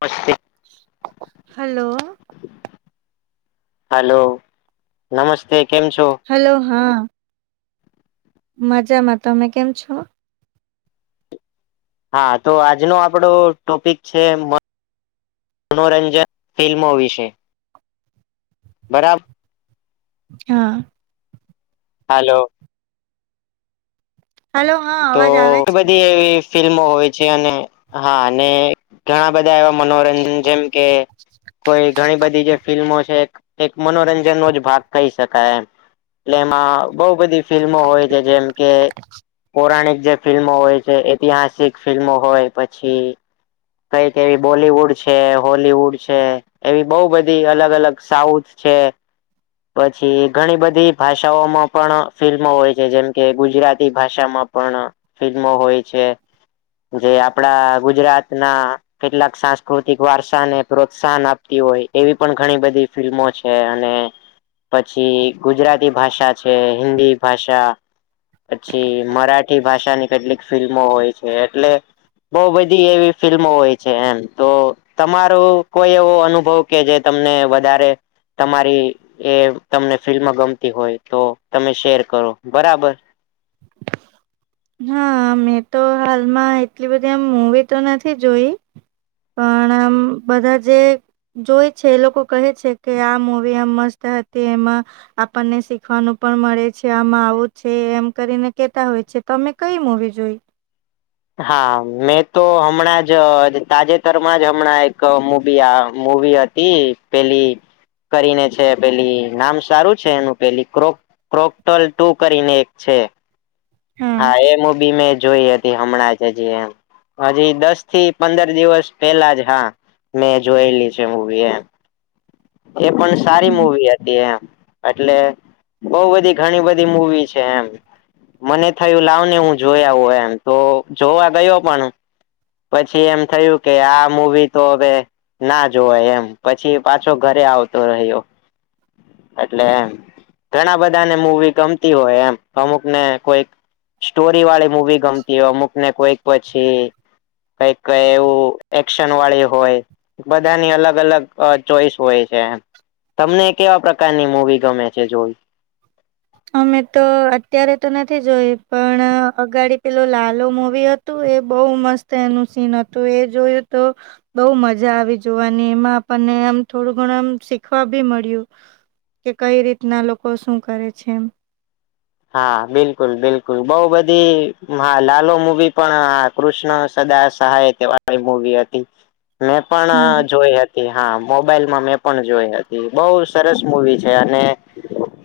બાકી? Hello. Hello નમસ્તે કેમ છો? હલો હા મજામાં. તમે કેમ છો? હા તો આજનો આપણો ટોપિક છે. મ મનોરંજન ફિલ્મો વિશે. બરાબ હા હાલો હલો હા તો અવાજ આવે ઘણી છે. બધી એવી ફિલ્મો હોય છે. અને હા ને ઘણા બધા એવા મનોરંજન જેમ કે કોઈ ઘણી બધી જે ફિલ્મો છે. એક એક મનોરંજનનો જ ભાગ કહી શકાય એમ. એટલે એમાં બહુ બધી ફિલ્મો હોય છે. જેમ કે પૌરાણિક જે ફિલ્મો હોય છે. ઐતિહાસિક ફિલ્મો હોય પછી કંઈક એવી બોલીવુડ છે હોલીવુડ છે. એવી બઉ બધી અલગ અલગ સાઉથ છે. પછી ઘણી બધી ભાષાઓમાં પણ ફિલ્મો હોય છે. જેમ કે ગુજરાતી ભાષામાં પણ ફિલ્મો હોય છે. જે આપડા ગુજરાતના કેટલાક સાંસ્કૃતિક વારસાને પ્રોત્સાહન આપતી હોય એવી પણ ઘણી બધી ફિલ્મો છે. અને પછી ગુજરાતી ભાષા છે, હિન્દી ભાષા છી. મરાઠી ભાષાની કેટલીક ફિલ્મો હોય છે. એટલે બહુ બધી એવી ફિલ્મો હોય છે એમ. તો તમારો કોઈ એવો અનુભવ કે જે તમને વધારે તમારી એ તમને ફિલ્મ ગમતી હોય તો તમે શેર કરો બરાબર. હા મેં તો હાલમાં એટલી બધી એમ મુવી તો નથી જોઈ. પણ આમ બધા જે જોવે છે એ લોકો કહે છે કે આ મુવી આમ મસ્ત હતી. એમાં આપણને શીખવાનું પણ મળે છે આમાં આવું છે, એમ કરીને કેતા હોય છે. તમે કઈ મૂવી જોઈ? હા મેં તો હમણાં જ અ તાજેતરમાં જ હમણાં એક મુબી આ મુવી અત ઈ પેલી કરીને છે પેલી નામ સારું છે એનું પેલી ક્રોક ક્રોકટલ ટુ કરીને એક છે. હા એ મુબી મેં જોઈ હતી હમણાં જજી એમ હજી દસથી પંદર દિવસ પેલા જ હા મેં જોયેલી છે મુવી એમ. એ પણ સારી મૂવી હતી એમ. એટલે બહુ બધી ઘણી બધી મુવી છે એમ. મને થયું લાવ ને હું જોઈ આવું એમ તો જોવા ગયો પણ પછી એમ થયું કે આ મુવી તો અવે ના જોવાય એમ પછી પાછી. છો ઘરે આવતો રહ્યો. એટલે એમ ઘણા બધાને મૂવી ગમતી હોય એમ અમુક ને કોઈક. સ્ટોરી વાળી મૂવી ગમતી હો અમુકને કોઈક પછી. કઈક એવું એક્શન વાળી હોય. બધાની અલગ અલગ ચોઈસ હોય છે એમ. તમને કેવા પ્રકારની મુવી ગમે છે જોઈ. અમે તો અત્યારે તો નથી જોઈ પણ અગાડી પેલો લાલો મુવી હતો. તું એ બહુ મસ્ત એનું સીન હતું એ જોયું તો. બઉુ મજા આવી જોવાની એમાં આપણને આમ થોડું ઘણું આમ શીખવા ભી મળ્યું. કે કઈ રીતના લોકો શું કરે છે એમ હા બિલકુલ બિલકુલ બોઉ બધી મહા લાલો મુવી પણ આ કૃષ્ણ સદા સહાય તે વાળી મુવી હતી મેં હા પણ જોઈ હત તીહા મોબાઈલમાં મેં પણ જોઈ હતી બઉ સરસ મુવી છે અને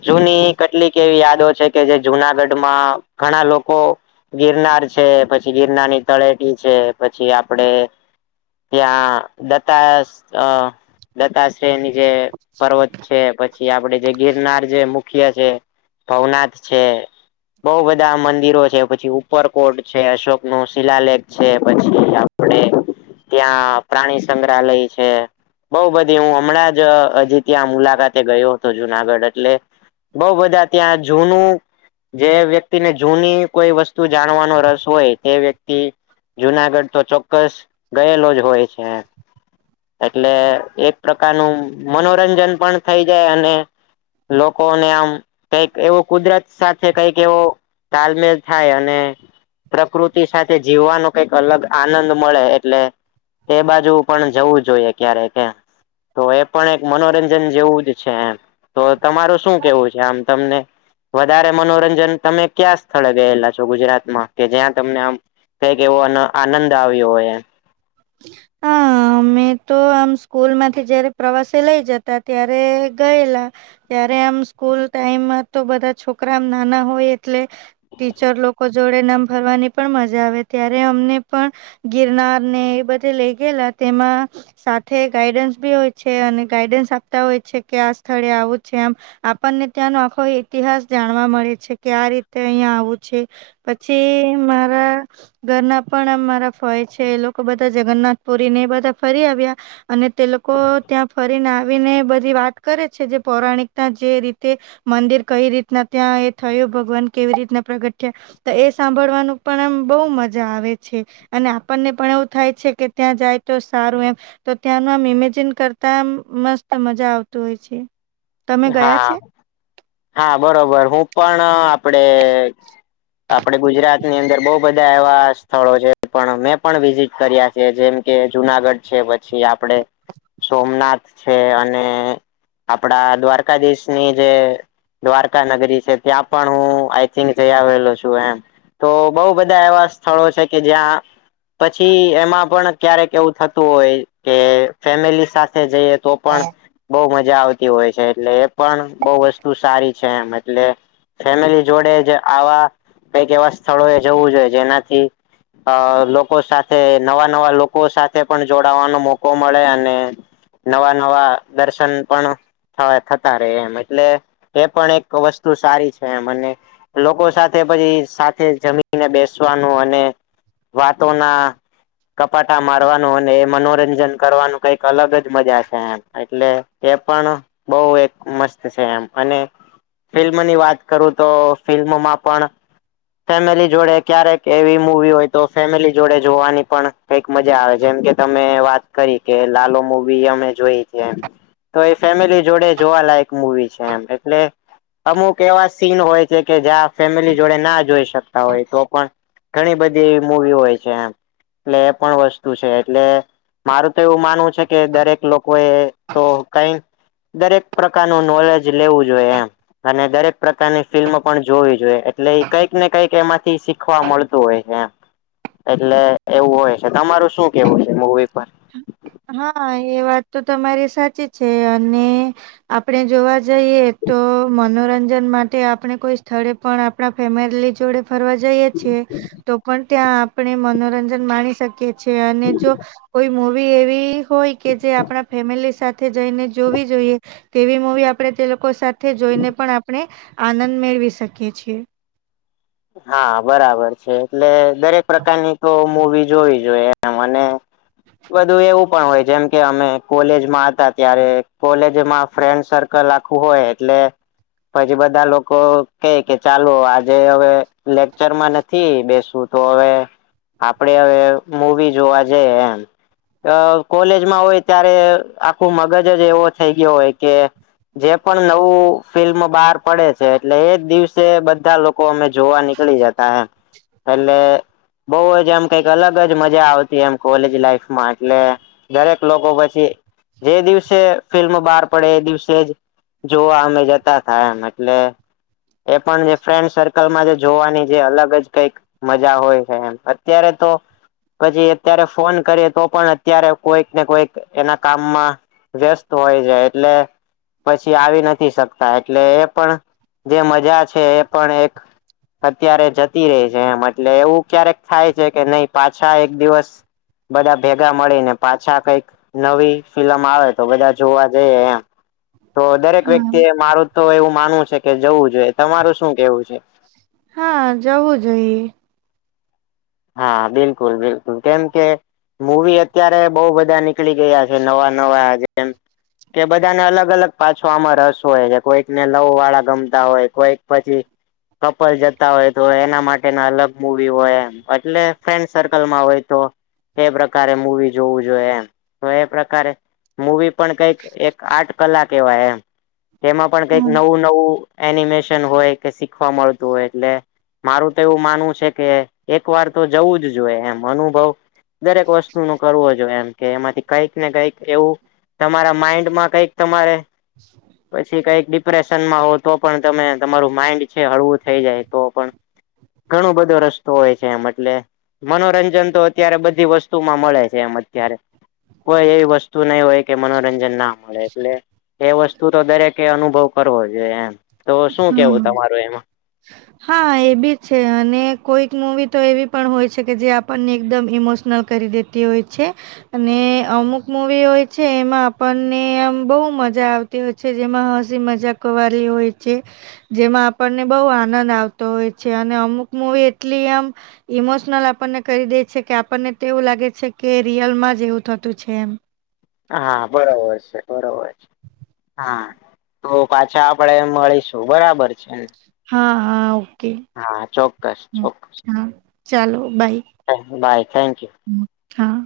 જૂની કેટલીક એવી યાદો છે કે જે જુનાગઢ માં ઘણા લોકો. ગિરનાર છે પછી ગિરનારની તળેટી છે પછી આપડે. ત્યાં દત્તાસ્ત અ દત્તાશ્રેય ની જે પર્વત છે પછી આપડે જે. ગિરનાર જે મુખ્ય છે ભવનાથ છે. બઉ બધા મંદિરો છે પછી ઉપર કોટ છે અશોકનું શિલાલેખ છે પછી. પડે ત્યાં પ્રાણી સંગ્રહાલય છે. બઉ બધી હું હમણાં જ અજી ત્યાં મુલાકાતે ગયો હતો જુનાગઢ એટલે બઉ બધા ત્યાં જુનું. જે વ્યક્તિને જૂની કોઈ વસ્તુ જાણવાનો રસ હોય એ વ્યક્તિ. જુનાગઢ તો ચોક્કસ ગયેલો જ હોય છે. એટલે એક પ્રકારનું મનોરંજન પણ થઇ જાય અને. લોકો ને આમ કઈક એવું કુદરતી. સાથે કંઈક એવો તાલમેલ થાય અને. પ્રકૃતિ સાથે જીવવાનો કઈક અલગ આનંદ મળે એટલે. એ બાજુ પણ જવું જોઈએ ક્યારે કે. તો એ પણ એક મનોરંજન જેવું જ છે એમ તો તમારું શું કેવું છે આમ તમને. વધારે મનોરંજન તમે ક્યા સ્થળે ગયેલા છો ગુજરાતમાં કે જ્યાં તમને આમ. કક એવો અને આનંદ આવ્યો હોય. હ મેં તો આમ સ્કૂલ માંથી જયારે. પ્રવાસે લઈ જતા ત્યારે ગયેલા. ત્યારે આમ સ્કૂલ ટાઈમમાં તો બધા છોકરા આમ નાના હોય એટલે. ટીચર લોકો જોડે નામ ફરવાની પણ મજા આવે ત્યારે અમને પણ. ગિરનાર ને એ બધા લઈ ગયેલા તેમાં. સાથે ગાઈડન્સ બી હોય છે અને ગાઈડન્સ આપતા હોય છે કે આ સ્થળે આવું છે આમ. આપણને ત્યાંનો આખો ઈતિહાસ જાણવા મળે છે કે આ રીતે અહિયાં આવું છે. પછી મારા ઘરના પણ આ મારા ફય છે એ લોકો બધા. જગન્નાથ પુરી ને એ બધા ફરી આવ્યા. અને તે લોકો ત્યાં ફરીને આવીને બધી વાત કરે છે જે પૌરાણિકતા જે રીતે. મંદિર કઈ રીતના ત્યાં એ થયું ભગવાન કેવી રીતના પ્રગટયા તો એ સાંભળવાનું પણ એમ બહુ મજા આવે છે અને આપણને પણ એવું થાય છે કે ત્યાં જાય તો સારું એમ તો ત્યાંનું આમ ઇમેજિન કરતા મસ્ત મજા આવત હોય છે. તમે ગયા હા છે હા બરોબર હું પણ. આપડે આપડે ગુજરાતની અંદર બહ બધા એવા. સ્થળો છે પણ મેં પણ વિઝિટ કર્યા છે જેમ કે જુનાગઢ છે પછી આપડે. સોમનાથ છે અને આપડા દ્વારકાધીશની જે. દ્વારકા નગરી છે ત્યાં પણ હું આઈ થિંક જઈ આવેલો છું એમ. તો બઉ બધા એવા સ્થળો છે કે જ્યાં પછી એમાં પણ ક્યારેક એવું થતું હોય કે ફેમિલી સાથે જઈએ તો પણ બહુ મજા આવતી હોય છે એટલે એ પણ બહુ વસ્તુ સારી છે એમ એટલે ફેમિલી જોડે જ આવા કઈક એવા સ્થળો એ જવું જોઈએ જેનાથી અ લોકો સાથે નવા નવા લોકો સાથે પણ જોડાવાનો મોકો મળે અને નવા નવા દર્શન પણ હ થતા રહે એમ એટલે એ પણ એક વસ્તુ સારી છે એમ અને લોકો સાથે પછી સાથે જમીનને બેસવાનું અને વાતોના ગપાટા મારવાનું અને એ મનોરંજન કરવાનું કઈક અલગ જ મજા છે, એમ એટલે એ પણ બહુ એક મસ્ત છે એમ અને ફિલ્મની વાત કરું તો ફિલ્મમાં પણ ફેમિલી જોડે ક્યારેક એવી મુવી હોય તો ફેમિલી જોડે જોવાની પણ એક મજા આવે જેમ કે તમે વાત કરી કે લાલો મુવી અમે જોઈ છે એમ તો એ ફેમિલી જોડે જોવાલાયક મુવી છે એમ એટલે અમુક એવા સીન હોય છે કે જ્યાં ફેમિલી જોડે ના જોઈ શકતા હોય તો પણ ઘણી બધી એવી મુવી હોય છે એમ એટલે એ પણ વસ્તુ છે એટલે મારું તો એવું માનવું છે કે દરેક લોકો એ તો કઈ દરેક પ્રકારનું નોલેજ લેવું જોઈએ એમ અને દરેક પ્રકારની ફિલ્મ પણ જોવી જોઈએ એટલે કંઈક ને કંઈક એમાંથી શીખવા મળતું હોય છે એમ એટલે એવું હોય છે તમારું શું કેવું છે મુવી પર? હા એ વાત તો તમારી સાચી છે અને આપણે જોવા જઈએ તો મનોરંજન માટે આપણે કોઈ સ્થળે પણ આપણા ફેમિલી જોડે ફરવા જઈએ છીએ તો પણ ત્યાં આપણે મનોરંજન માણી શકીએ છીએ અને જો કોઈ મુવી એવી હોય કે જે આપણા ફેમિલી સાથે જઈને જોવી જોઈએ તેવી મૂવી આપણે તે લોકો સાથે જોઈને પણ આપણે આનંદ મેળવી શકીએ છીએ હા બરાબર છે એટલે દરેક પ્રકારની તો મુવી જોવી જોઈએ મને બધું એવું પણ હોય જેમ કે અમે કોલેજમાં હતા ત્યારે કોલેજમાં ફ્રેન્ડ સર કલ આખું હોય એટલે પછી બધા લોકો કે ય કે ચાલો આજે હવે લેક્ચર માં નથી બેસવું તો હવે આપડે હવે મૂવી જોવા જઈએ એમ અ કોલેજમાં હોય ત્યારે આખું મગજ જ એવો થઈ ગયો હોય કે જે પણ નવું ફિલ્મ બહાર પડે છે એટલે એજ દિવસે બધા લોકો અમે જોવા નીકળી જતા એમ પહેલે બઉ જ એમ કઈક અલગ જ મજા આવતી એમ કોલેજ લાઈફમાં એટલે દરેક લોકો પછી જે દિવસે ફિલ્મ બહાર પડે એ દિવસે જ જોવા અમે જતા થા એમ એટલે એ પણ જે ફ્રેન્ક સર કલ માં જોવાની જે અલગ જ કઈક મજા હોય છે એમ અત્યારે તો પછી અત્યારે ફોન કરીએ તો પણ અત્યારે કોઈક ને કોઈક એના કામમાં વ્યસ્ત હોય જાય એટલે પછી આવી નથી શકતા એટલે એ પણ જે મજા છે એ પણ એક અત્યારે જતી રહી છે એમ એટલે એવું ક્યારેક થાય છે કે નહી પાછા એક દિવસ બધા ભેગા મળીને પાછા કઈક નવી ફિલમ આવે તો બધા જોવા જઈએ એમ તો દરેક હા. વ્યક્તિ એ મારું તો એવું માનવું છે કે જવું જોઈએ તમારું શું કેવું છે હા જવું જઈએ હા બિલકુલ બિલકુલ કેમ કે મૂવી અત્યારે બહુ બધા નીકળી ગયા છે નવા નવા જેમ કે બધાને અલગ અલગ પાછો આમાં રસ હોય છે કોઈકને લવ વાળા ગમતા હોય કોઈક પછી કપલ જતા હોય તો એના માટેના અલગ મુૂવી હોય એમ એટલે ફ્રેન્ડ સર્કલમાં હોય તો એ પ્રકારે મૂવી જોવું જોઈએ એમ તો એ પ્રકારે મૂવી પણ કઈક એક આઠ કલાક એવા એમ તેમાં પણ કઈક હા નવું નવું એનિમેશન હોય કે શીખવા મળતું હોય એટલે મારું તો એવું માનવું છે કે એક વાર તો જવું જ જોઈએ એમ અનુભવ દરેક વસ્તુ નું કરવો જોઈએ એમ કે એમાંથી કઈક ને કઈક એવું તમારા માઇન્ડ માં કઈક તમારે [inaudible] પછી કઈક ડિપ્રેશનમાં હોવ તો પણ તમે તમારું માઈન્ડ છે હળવું થઈ જાય તો પણ ઘણું બધો રસ હોય છે એમ એટલે મનોરંજન તો અત્યારે બધી વસ્તુમાં મળે છે એમ અત્યારે કોઈ એવી વસ્તુ નહી હોય કે મનોરંજન ના મળે એટલે એ વસ્તુ તો દરેકે અનુભવ કરવો જોઈએ એમ તો શું કેવું હા. તમારું એમાં હા એ બી છે અને કોઈક મુવી તો એવી પણ હોય છે કે જે આપણને એકદમ ઇમોશનલ કરી દેતી હોય છે. અને અમુક મુવી હોય છે એમાં આપણને આમ બહુ મજા આવતી જેમાં હસી મજાક વાલી હોય છે જેમાં આપણને બવ આનંદ આવતો હોય છે અને અમુક મૂવી એટલી આમ ઈમોશનલ આપણને કરી દે છે કે આપણને તો એવું લાગે છે કે રિયલમાં જ એવું થતું છે એમ હા બરોબર છે બરોબર છે. હા તો પાછા આપડે મળીશું બરાબર છે ને હા હા ઓકે હા ચોક્કસ ચોક્કસ હા ચાલો બાય બાય થેન્ક યુ હા